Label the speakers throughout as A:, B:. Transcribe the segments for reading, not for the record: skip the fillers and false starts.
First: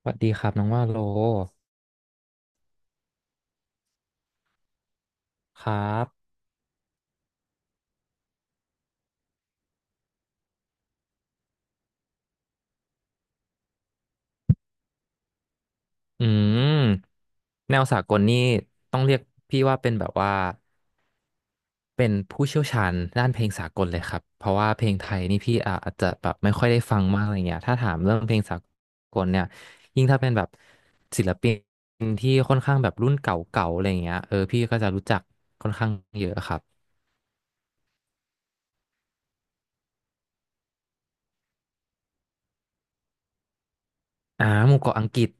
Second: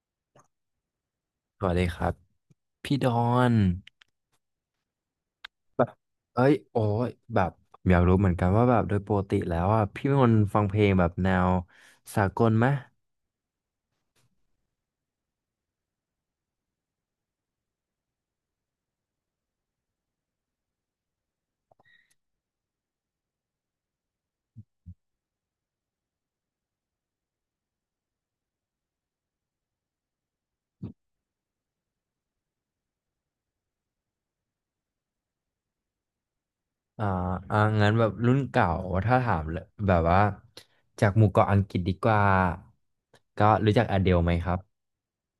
A: สวัสดีครับน้องว่าโล
B: สวัสดีครับพี่ดอน
A: ครั
B: แบบ
A: บ
B: เอ้ยโอ้ยแบบอยากรู้เหมือนกันว่าแบบโดยปกติแล้วอ่ะพี่เป็นคนฟังเพลงแบบแนวสากลไหม
A: อืมแนวสากลนี่ต้องเรียกพี่ว่าเป็นแบบว่าเป็นผู้เชี่ยวชาญด้านเพลงสากลเลยครับเพราะว่าเพลงไทยนี่พี่อาจจะแบบไม่ค่อยได้ฟังมากอะไรเงี้ยถ้าถามเรื่องเพลงสากลเนี่ยยิ่งถ้าเป็นแบบศิลปินที่ค่อนข้างแบบรุ่นเก่าๆอะไรเงี้ยเออพี่ก็จะรู้จักค่อนข้างเยอะครับ
B: อ่างั้นแบบรุ่นเก่าถ้าถามเลยแบบว่าจากหมู่เกาะอังกฤษดีกว่าก็รู้จักอเดลไหม
A: อ่า
B: ครับ
A: หมู่เกาะอังกฤษ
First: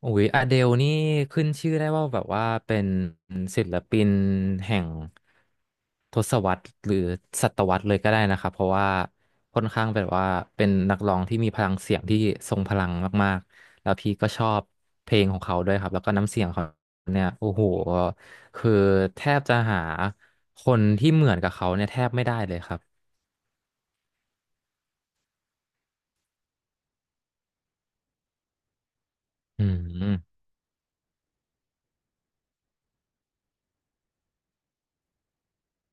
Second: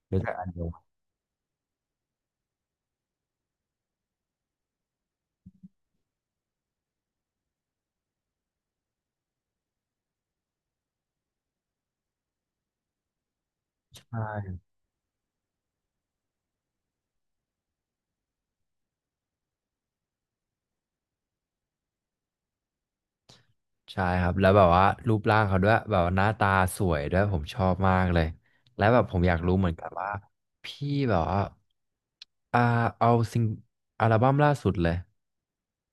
A: โอ้
B: รู้
A: ย
B: จัก
A: อ
B: อ
A: เด
B: เด
A: ล
B: ล
A: นี่ขึ้นชื่อได้ว่าแบบว่าเป็นศิลปินแห่งทศวรรษหรือศตวรรษเลยก็ได้นะครับเพราะว่าค่อนข้างแบบว่าเป็นนักร้องที่มีพลังเสียงที่ทรงพลังมากๆแล้วพี่ก็ชอบเพลงของเขาด้วยครับแล้วก็น้ำเสียงเขาเนี่ยโอ้โหคือแทบจะหาคนที่เหมือนกับเขาเนี่ยแทบไม่ได้เลยครับ
B: ใช่ครับแล้วแบบว่ารูปร่างเขาด้วยแบบว่าหน้าตาสวยด้วยผมชอบมากเลยและแบบผมอยากรู้
A: อื
B: เหมือนกันว่า
A: ม
B: พี่แบบว่าอ่าเอาซิงอัลบั้มล่าสุดเลย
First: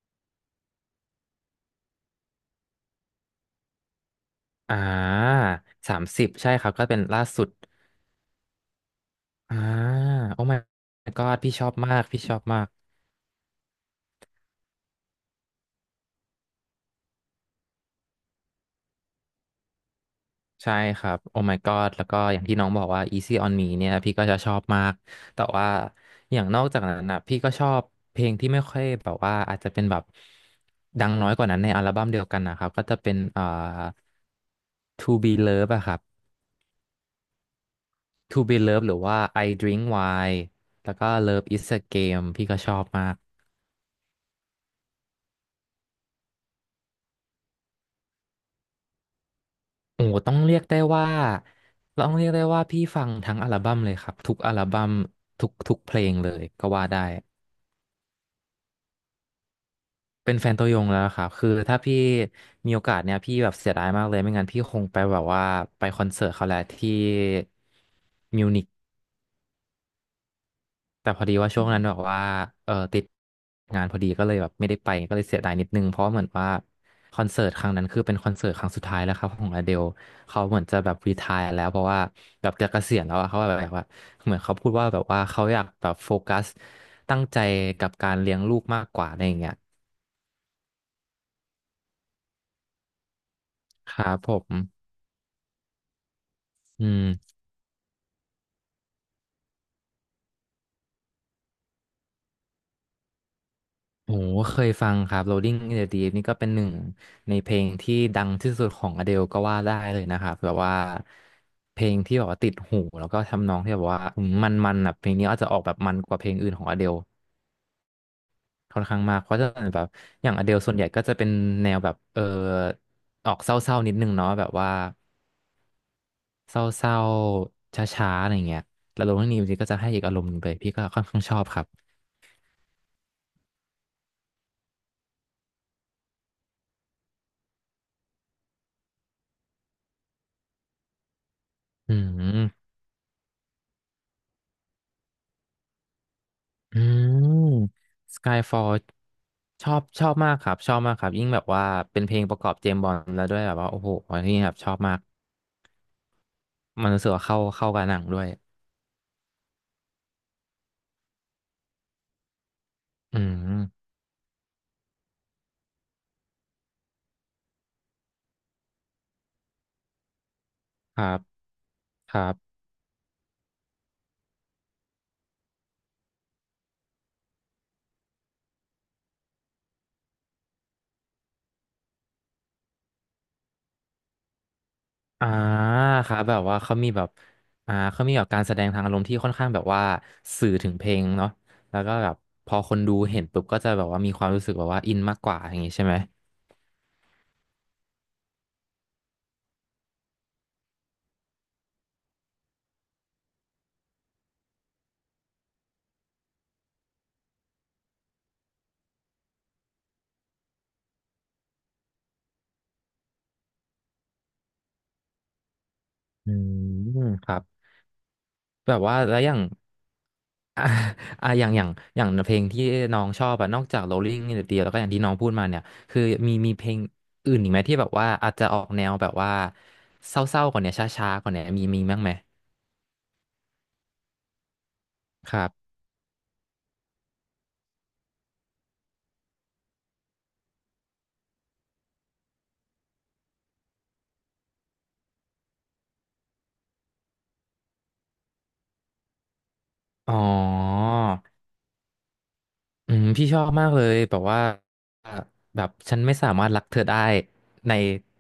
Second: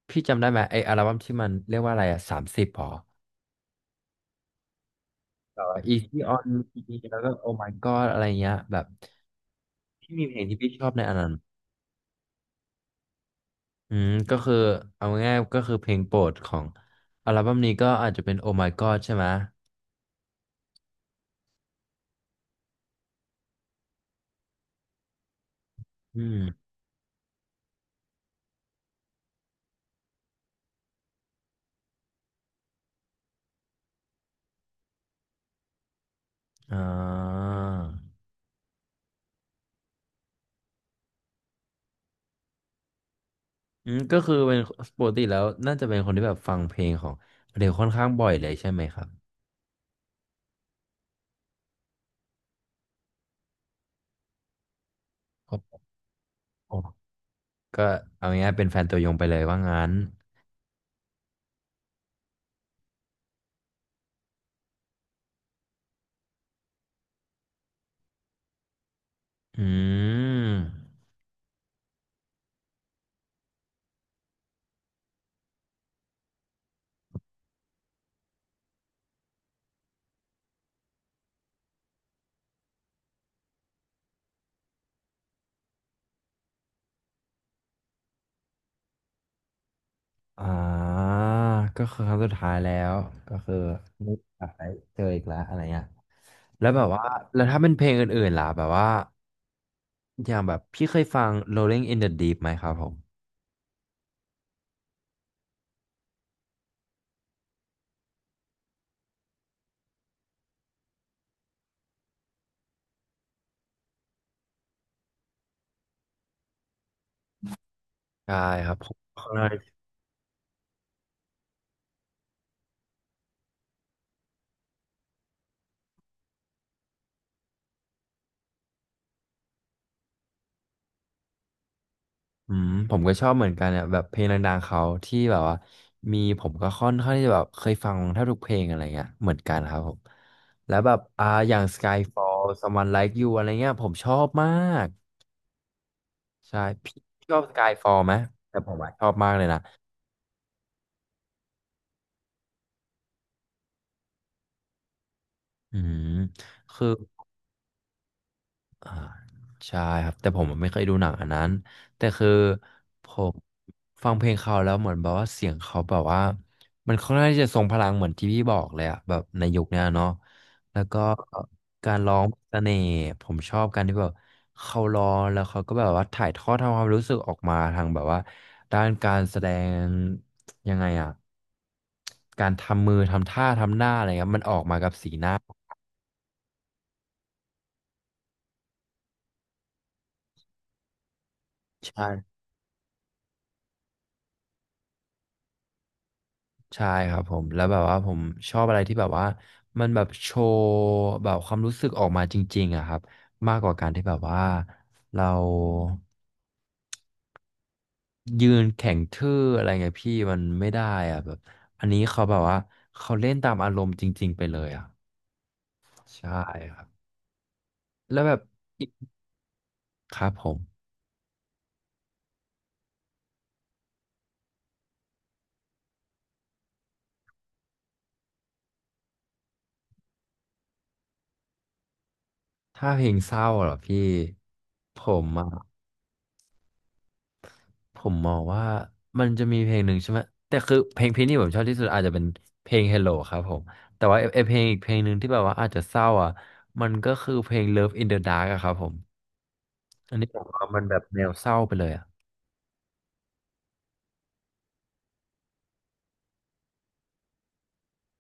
B: พี่จำได้ไหมไออัลบั้มที่มันเรียกว่าอะไรอะ30หรอ
A: อ่า
B: แบบว่า
A: สาม
B: Easy
A: สิบ
B: on
A: ใช่ครับก็
B: Me
A: เป็น
B: แล้ว
A: ล่า
B: ก็
A: สุด
B: Oh My God อะไรเงี้ยแบบ
A: อ่า
B: พี่มีเพล
A: โอ้
B: งที่
A: my
B: พี่ชอบในอันนั้น
A: god พี่ชอบมากพี่ชอบมาก
B: อืมก็คือเอาง่ายๆก็คือเพลงโปรดของอัลบั้มนี้ก็อาจจะเป็น Oh My God ใช่ไหม
A: ใช่ครับโอ้ my god แล้วก็อย่างที่น้องบอกว่า Easy on Me เนี่ยพี่ก็จะชอบมากแต่ว่า
B: อื
A: อย่างนอ
B: ม
A: กจากนั้นนะพี่ก็ชอบเพลงที่ไม่ค่อยแบบว่าอาจจะเป็นแบบดังน้อยกว่านั้นในอัลบั้มเดียวกันนะครับก็จะเป็นTo Be Love อะครับ
B: อ่า
A: To Be Love หรือว่า I Drink Wine แล้วก็ Love Is a Game พี่ก็ชอบมาก
B: อืมก็คือเป็นปกติแล้วน่าจะเป็นคนที่แบบฟังเพลงของเดลค่อนข้างบ่อยเลยใช่ไหมครับ
A: โอ้ต้องเรียกได้ว่าต้องเรียกได้ว่าพี่ฟังทั้งอัลบั้มเลยครับทุกอัลบั้มทุ
B: โอ
A: กทุก
B: ้
A: เพลงเลยก็
B: โห
A: ว่าได้
B: ก็เอาง่ายๆเป็นแฟนตัวยงไปเลยว่างั้น
A: เป็นแฟนตัวยงแล้วครับคือถ้าพี่มีโอกาสเนี่ยพี่แบบเสียดายมากเลยไม่งั้นพี่คงไปแบบว่าไปคอนเสิร์ตเขาแหละที่มิวนิก
B: อืม
A: แต่พอดีว่าช่วงนั้นแบบว่าติดงานพอดีก็เลยแบบไม่ได้ไปก็เลยเสียดายนิดนึงเพราะเหมือนว่าคอนเสิร์ตครั้งนั้นคือเป็นคอนเสิร์ตครั้งสุดท้ายแล้วครับของอเดลเขาเหมือนจะแบบรีไทร์แล้วเพราะว่าแบบจะเกษียณแล้วอะเขาแบบว่าเหมือนเขาพูดว่าแบบว่าเขาอยากแบบโฟกัสตั้งใจกับการเลี้ยงลูกมากกว่าอะไรอย่างเงี้ย
B: อ่าก็คือครั้งสุดท้ายแล้วก็คือ
A: ครั
B: ไม่
A: บผ
B: อยา
A: ม
B: กได้เจออีกแล้วอะไรเงี้ยแล้วแบ
A: อื
B: บว่า
A: ม
B: แล้วถ้าเป็นเพลงอื่นๆล่ะแบบว่าอย่างแบบพี่เคยฟัง Rolling in the Deep ไหมครับผม
A: โอ้โหเคยฟังครับ Rolling in the Deep นี่ก็เป็นหนึ่งในเพลงที่ดังที่สุดของ Adele ก็ว่าได้เลยนะครับแบบว่าเพลงที่แบบว่าติดหูแล้วก็ทำนองที่แบบว่าอืมันมันๆอ่ะเพลงนี้อาจจะออกแบบมันกว่าเพลงอื่นของ Adele
B: ได้ครับ
A: ค่อน
B: ผ
A: ข้างมากเพราะจะเป็น
B: ม
A: แบบอย่าง Adele ส่วนใหญ่ก็จะเป็นแนวแบบออกเศร้าๆนิดนึงเนาะแบบว่าเศร้าๆช้าๆอะไรเงี้ยแล้ว Rolling in the Deep ก็จะให้อีกอารมณ์หนึ่งไปพี่ก็ค่อนข้างชอบครับ
B: อืมผมก็ชอบเหมือนกันเนี่ยแบบเพลงดังๆเขาที่แบบว่ามีผมก็ค่อนข้างที่จะแบบเคยฟังแทบทุกเพลงอะไรเงี้ยเหมือนกันครับผมแล้วแบบอย่าง
A: อื
B: Skyfall
A: ม
B: Someone Like You อะไรเงี้ยผมชอบมากใช่
A: อื
B: พี่ชอ
A: ม
B: บ Skyfall ไหมแต่ผ
A: Skyfall
B: มอะชอบมากเลยนะ
A: ชอบมากครับชอบมากครับยิ่งแบบว่าเป็นเพลงประกอบเจมส์บอนด์แล้วด้วยแบบว่าโอ้โหอันนี้แบบชอบมาก
B: อืมคื
A: มั
B: อ
A: นรู้สึกว่าเข้ากับหนังด้วย
B: อ่าใช่ครับแต่ผมไม่เคยดูหนังอันนั้นแต่คือผ
A: อื
B: ม
A: ม
B: ฟังเพลงเขาแล้วเหมือนแบบว่าเสียงเขาแบบว่ามันค่อนข้างที่จะทรงพลังเหมือนที่พี่บอกเลยอะแบบในยุคเนี้ยเนาะแล้ว
A: ค
B: ก็
A: รับ
B: การ
A: ค
B: ร้อ
A: รั
B: ง
A: บ
B: เสน่ห์ผมชอบการที่แบบเขาร้องแล้วเขาก็แบบว่าถ่ายทอดทำความรู้สึกออกมาทางแบบว่าด้านการแสดงยังไงอะการทำมือทำท่าทำหน้าอะไรเงี้ยมันออกมากับสีห
A: อ่า
B: น้า
A: ครับแบบว่าเขามีแบบเขามีแบบการแสดงทางอารมณ์ที่ค่อนข้างแบบว่าสื่อถึงเพลงเนาะแล้วก็แบบ
B: ใช่
A: พอคนดูเห็นปุ๊บก็จะแบบว่ามีความรู้สึกแบบว่าอินมากกว่าอย่างงี้ใช่ไหม
B: ใช่ครับผมแล้วแบบว่าผมชอบอะไรที่แบบว่ามันแบบโชว์แบบความรู้สึกออกมาจริงๆอะครับมากกว่าการที่แบบว่าเรายืนแข็งทื่ออะไรเงี้ยพี่มันไม่ได้อะแบบอันนี้เขาแบบว่าเขาเล่นตามอารมณ์จริงๆไปเลยอะ
A: อื
B: ใช่ครับ
A: มครับ
B: แล้วแบบ
A: แบบ
B: อีก
A: ว่าแล้วอย่าง
B: ครับผม
A: อ่า อ่ะอย่างอย่างอย่างเพลงที่น้องชอบอะนอกจาก Rolling in the Deep แล้วก็อย่างที่น้องพูดมาเนี่ยคือมีเพลงอื่นอีกไหมที่แบบว่าอาจจะออกแนวแบบว่าเศร้าๆกว่าเนี้ยช้าๆกว่าเนี้ยมีบ้างไหม
B: ถ้าเพลงเศร้าเหรอพี่ผม
A: ครั
B: อะ
A: บ
B: ผมมองว่ามันจะมีเพลงหนึ่งใช่ไหมแต่คือเพลงพี่นี่ผมชอบที่สุดอาจจะเป็นเพลง Hello ครับผมแต่ว่าไอ้เพลงอีกเพลงหนึ่งที่แบบว่าอาจจะเศร้าอ่ะมันก็คือเพลง Love in the Dark อะครับผม
A: อ๋อ
B: อันนี้ผมว่ามันแบบแนวเศร้าไปเลยอะ
A: อืมพี่ชอบมากเลยแบบว่าแบบฉันไม่สามารถรักเธอได้ใน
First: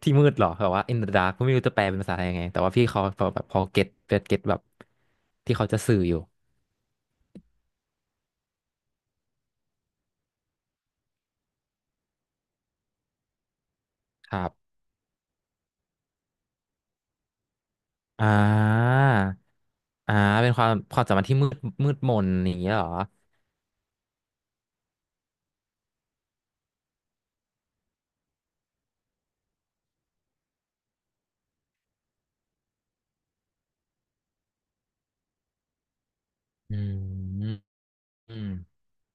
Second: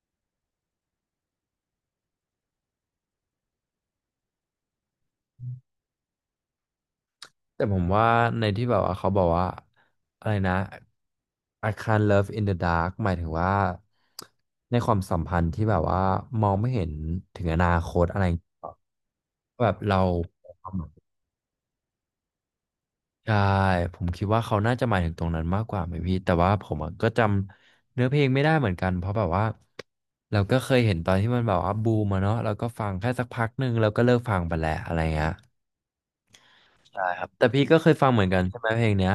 A: ที่มืดหรอแบบว่า in the dark ไม่รู้จะแปลเป็นภาษาไทยยังไงแต่ว่าพี่เขาแบบพอเก็ตแบบที่เขาจะสื่ออยู่
B: แต่ผมว่าในที่แบบว่าเขาบอกว่าอะไรนะ I can't love in the dark หมายถึงว่า
A: ครับ
B: ในความสัมพันธ์ที่แบบว่ามองไม่เห็นถึงอนาคตอะไร
A: อ่
B: อย่างเงี้ย
A: า
B: แบบเรา
A: อ่าเป็นความสัมพันธ์ที่มืดมนอย่างเงี้ยเหรอ
B: ใช่ผมคิดว่าเขาน่าจะหมายถึงตรงนั้นมากกว่าไหมพี่แต่ว่าผมอะก็จำเนื้อเพลงไม่ได้เหมือนกันเพราะแบบว่าเราก็เคยเห็นตอนที่มันแบบว่าบูมอะเนาะเราก็ฟังแค่สักพักหนึ่งแล้วก็เลิกฟังไปแหละอะไรเงี้ย
A: อื
B: ใช่ครับ
A: ม
B: แต่พี่ก็เคยฟังเหมือน
A: อื
B: กัน
A: ม
B: ใช่ไหมเพลงเนี้ย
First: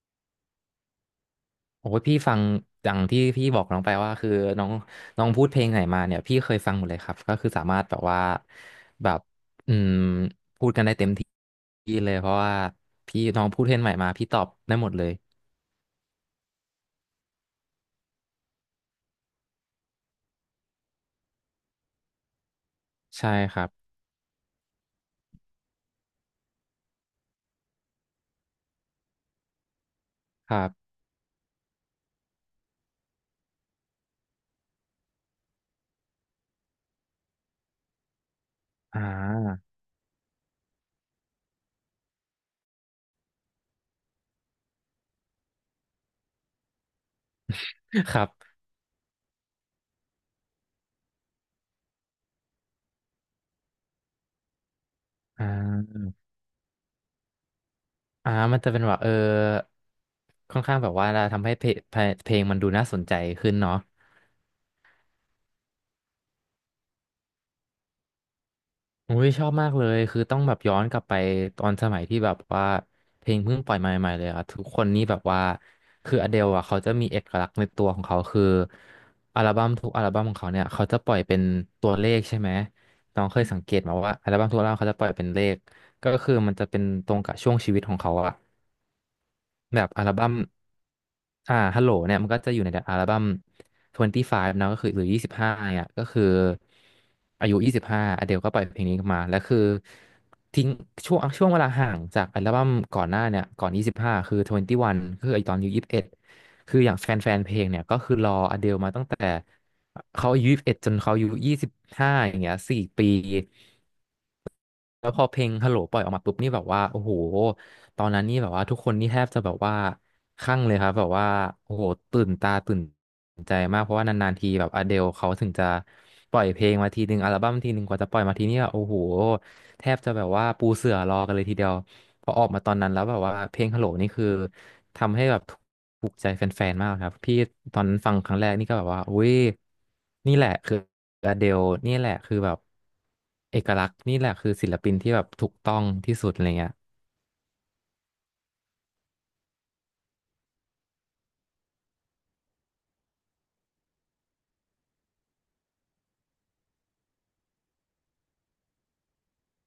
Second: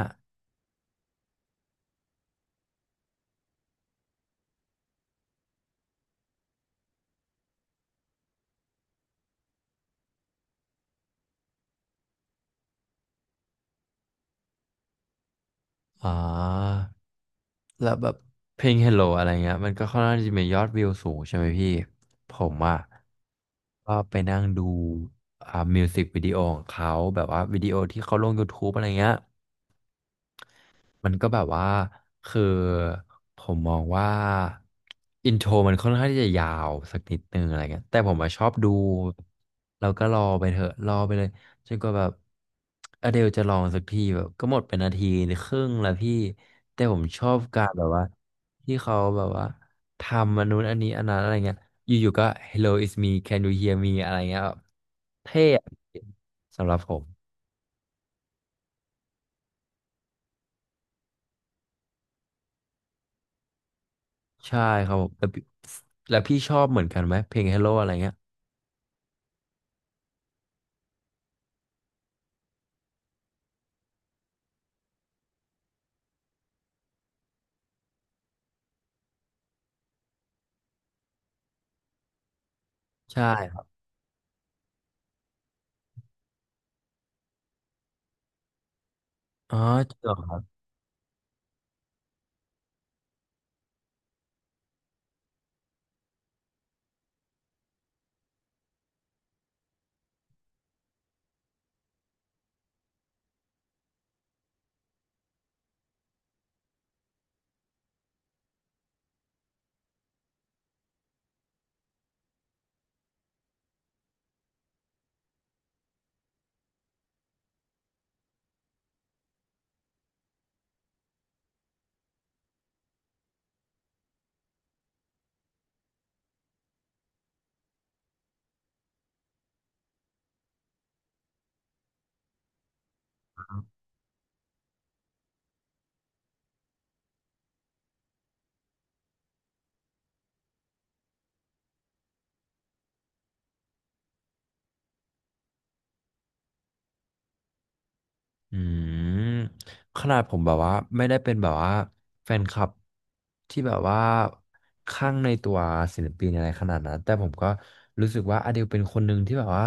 A: โอ้ยพี่ฟังอย่างที่พี่บอกน้องไปว่าคือน้องน้องพูดเพลงไหนมาเนี่ยพี่เคยฟังหมดเลยครับก็คือสามารถแบบว่าแบบอืมดีเลยเพราะว่าพี่น้องพูดเพลงใหม่มาพี่ตอบได้หมดเลย
B: อ่อแล้วแบบเพลง Hello อะไรเงี้ยมันก็ค่อนข้างจะมียอดวิวสูงใช่ไหมพี่ผมอ่ะ
A: ใช่ครับ
B: ก็ไปนั่งดูอ่ามิวสิกวิดีโอของเขาแบบว่าวิดีโอที่เขาลง YouTube อะไรเงี้ย
A: ครับ
B: มันก็แบบว่าคือผมมองว่าอินโทรมันค่อนข้างที่จะยาวสักนิดนึงอะไรเงี้ยแต่ผมอะชอบดู
A: อ่า
B: แล้วก็รอไปเถอะรอไปเลยจนกว่าแบบอเดลจะลองสักทีแบบก็หมดเป็นนาทีหรือครึ่งแล้วพี่แต่ผมชอบการแบบว่า
A: ครับ
B: ที่เขาแบบว่าทำอันนู้นอันนี้อันนั้นอะไรเงี้ยอยู่ๆก็ Hello it's me can you hear me อะไรเงี้ยแบบเท่
A: อ่
B: อะ
A: า
B: สำหรับผม
A: มันจะเป็นแบบค่อนข้างแบบว่าทำให้เพลงมันดูน่าสนใจขึ้นเนาะ
B: ใช่ครับผมแต่พี่แล้วพี่ชอบเหมือนกันไหมเพลง Hello อะไรเงี้ย
A: อุ้ยชอบมากเลยคือต้องแบบย้อนกลับไปตอนสมัยที่แบบว่าเพลงเพิ่งปล่อยมาใหม่ๆเลยอะทุกคนนี่แบบว่าคืออเดลอะเขาจะมีเอกลักษณ์ในตัวของเขาคืออัลบั้มทุกอัลบั้มของเขาเนี่ยเขาจะปล่อยเป็นตัวเลขใช่ไหมน้
B: ใช่
A: องเคย
B: ค
A: สั
B: รั
A: งเก
B: บ
A: ตมาว่าอัลบั้มทุกอัลบั้มเขาจะปล่อยเป็นเลขก็คือมันจะเป็นตรงกับช่วงชีวิตของเขาอะ
B: อ๋อ
A: แบบ
B: จริง
A: อั
B: เห
A: ล
B: รอค
A: บั้ม
B: รับ
A: ฮัลโหลเนี่ยมันก็จะอยู่ในอัลบั้ม25เนอะก็คือหรือ25เนี่ยก็คืออายุ 25อเดลก็ปล่อยเพลงนี้มาแล้วคือทิ้งช่วงเวลาห่างจากอัลบั้มก่อนหน้าเนี่ยก่อน 25คือ 21คือไอตอนอายุ21 คืออย่างแฟนเพลงเนี่ยก็คือรออเดลมาตั้งแต่เขาอายุ21จนเขาอายุ25อย่างเงี้ย4ปี แล้วพอเพลงฮัลโหลปล่อยออกมาปุ๊บนี่แบบว่าโอ้โหตอนนั้นนี่แบบว่าทุกคนนี่แทบจะแบบว่าคลั่งเลยครับแบบว่าโอ้โหตื่นตาตื่นใจมากเพราะว่านานๆทีแบบอเดลเขาถึงจะปล่อยเพลงมาทีนึงอัลบั้มทีนึงกว่าจะปล่อยมาทีนี่แบบโอ้โหแทบจะแบบว่าปูเสื่อรอกันเลยทีเดียวพอออกมาตอนนั้นแล้วแบบว่าเพลงฮัลโหลนี่คือ ทำให้แบบถูกใจแฟนๆมากครับพี่ตอนนั้นฟังครั้งแรกนี่ก็แบบว่าอุ้ยนี่แหละคืออเดลนี่แหละคือแบบเอกลักษณ์นี่แหละคือศิลปินที่แบบถูกต้องที่สุดอะไรเงี้ย
B: อืมขนาดผมแบบว่าไม่ได้เป็นแบบว่าแฟนคลับที่แบบว่าข้างในตัวศิลปินอะไรขนาดนั้นแต่ผมก็รู้สึกว่าอเดลเป็นคนหนึ่งที่แบบว่า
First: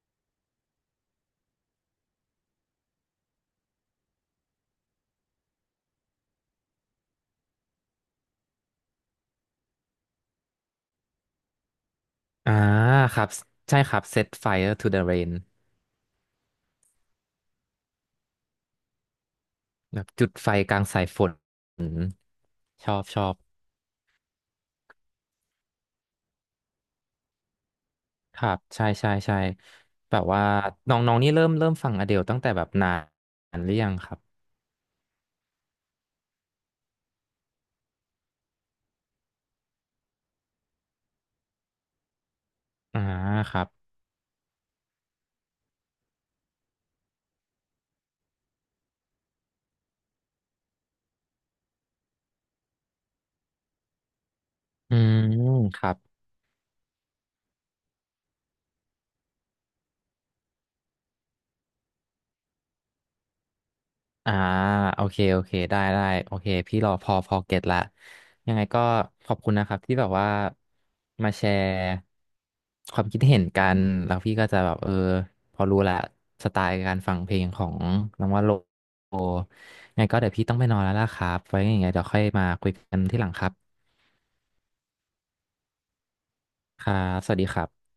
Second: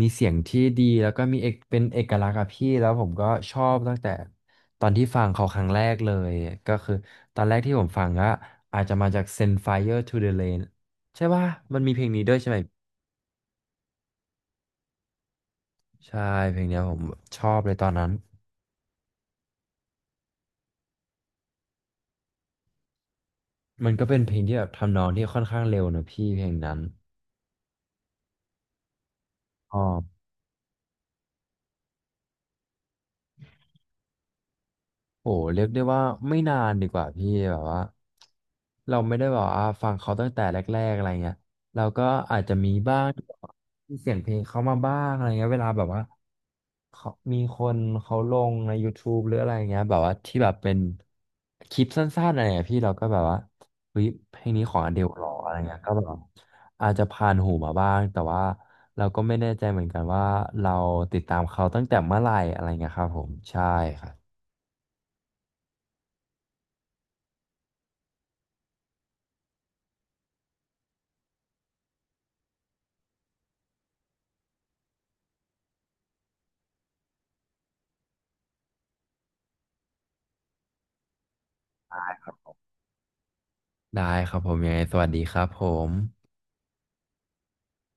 B: มีเสียงที่ดีแล้วก็มีเอกเป็นเอกลักษณ์อะพี่แล้วผมก็ชอบตั้งแต่ตอนที่ฟังเขาครั้งแรกเลยก็คือตอนแรกที่ผมฟังก็อาจจะมาจาก Send Fire to the Rain ใช่ป่ะมันมีเพลงนี้ด้วยใช่
A: อ่า
B: ไหม
A: ครับใช่ครับ Set Fire to the Rain
B: ใช่เพลงเนี้ยผมชอบเลยตอนนั้น
A: แบบจุดไฟกลางสายฝนอืมชอบชอบ
B: มันก็เป็นเพลงที่แบบทำนองที่ค่อนข้างเร็วนะพี่เพลงนั้น
A: ครับใช่ใช่ใช่
B: อ๋อ
A: แบบว่าน้องๆนี่เริ่มฟังอเดลตั้งแต่แบบนานหรือยังครับ
B: โอ้เรียกได้ว่าไม่นานดีกว่าพี่แบบว่าเราไม่ได้แบบว่าฟังเขาตั้งแต่แรกๆอะไรเงี้ยเราก็อาจจะมีบ้า
A: อ่า
B: งี
A: ครับ
B: มีเสียงเพลงเขามาบ้างอะไรเงี้ยเวลาแบบว่าเขามีคนเขาลงในยูทูบหรืออะไรเงี้ยแบบว่าที่แบบเป็นคลิปสั้นๆอะไรเงี้ยพี่เราก็แบบว่าเฮ้ยเพลงนี้ของอ
A: อื
B: เดลห
A: ม
B: รออะไรเงี้
A: ค
B: ย
A: รั
B: ก็
A: บ
B: แบบว่าอาจจะผ่านหูมาบ้างแต่ว่าเราก็ไม่แน่ใจเหมือนกันว่าเราติดตามเขาตั้งแต่เมื่อไหร่อะไรเงี้ยครับผมใช่ครั
A: อ่า
B: บ
A: โอเคโอเคได้ได้โอเคพี่รอพอพอเก็ตละยังไงก็ขอบคุณนะครับที่แบบว่ามาแชร์ความคิดเห็นกันแล้วพี่ก็จะแบบพอรู้ละสไตล์การฟังเพลงของน้องว่าโลยังไงก็เดี๋ยวพี่ต้องไปนอนแล้วล่ะครับไว้ยังไงเดี๋ยวค่อยมาคุยกันที่หลังครับ
B: ได้ครับผมยังไงสวัสดีครับผม
A: ครับสวัสดีครับ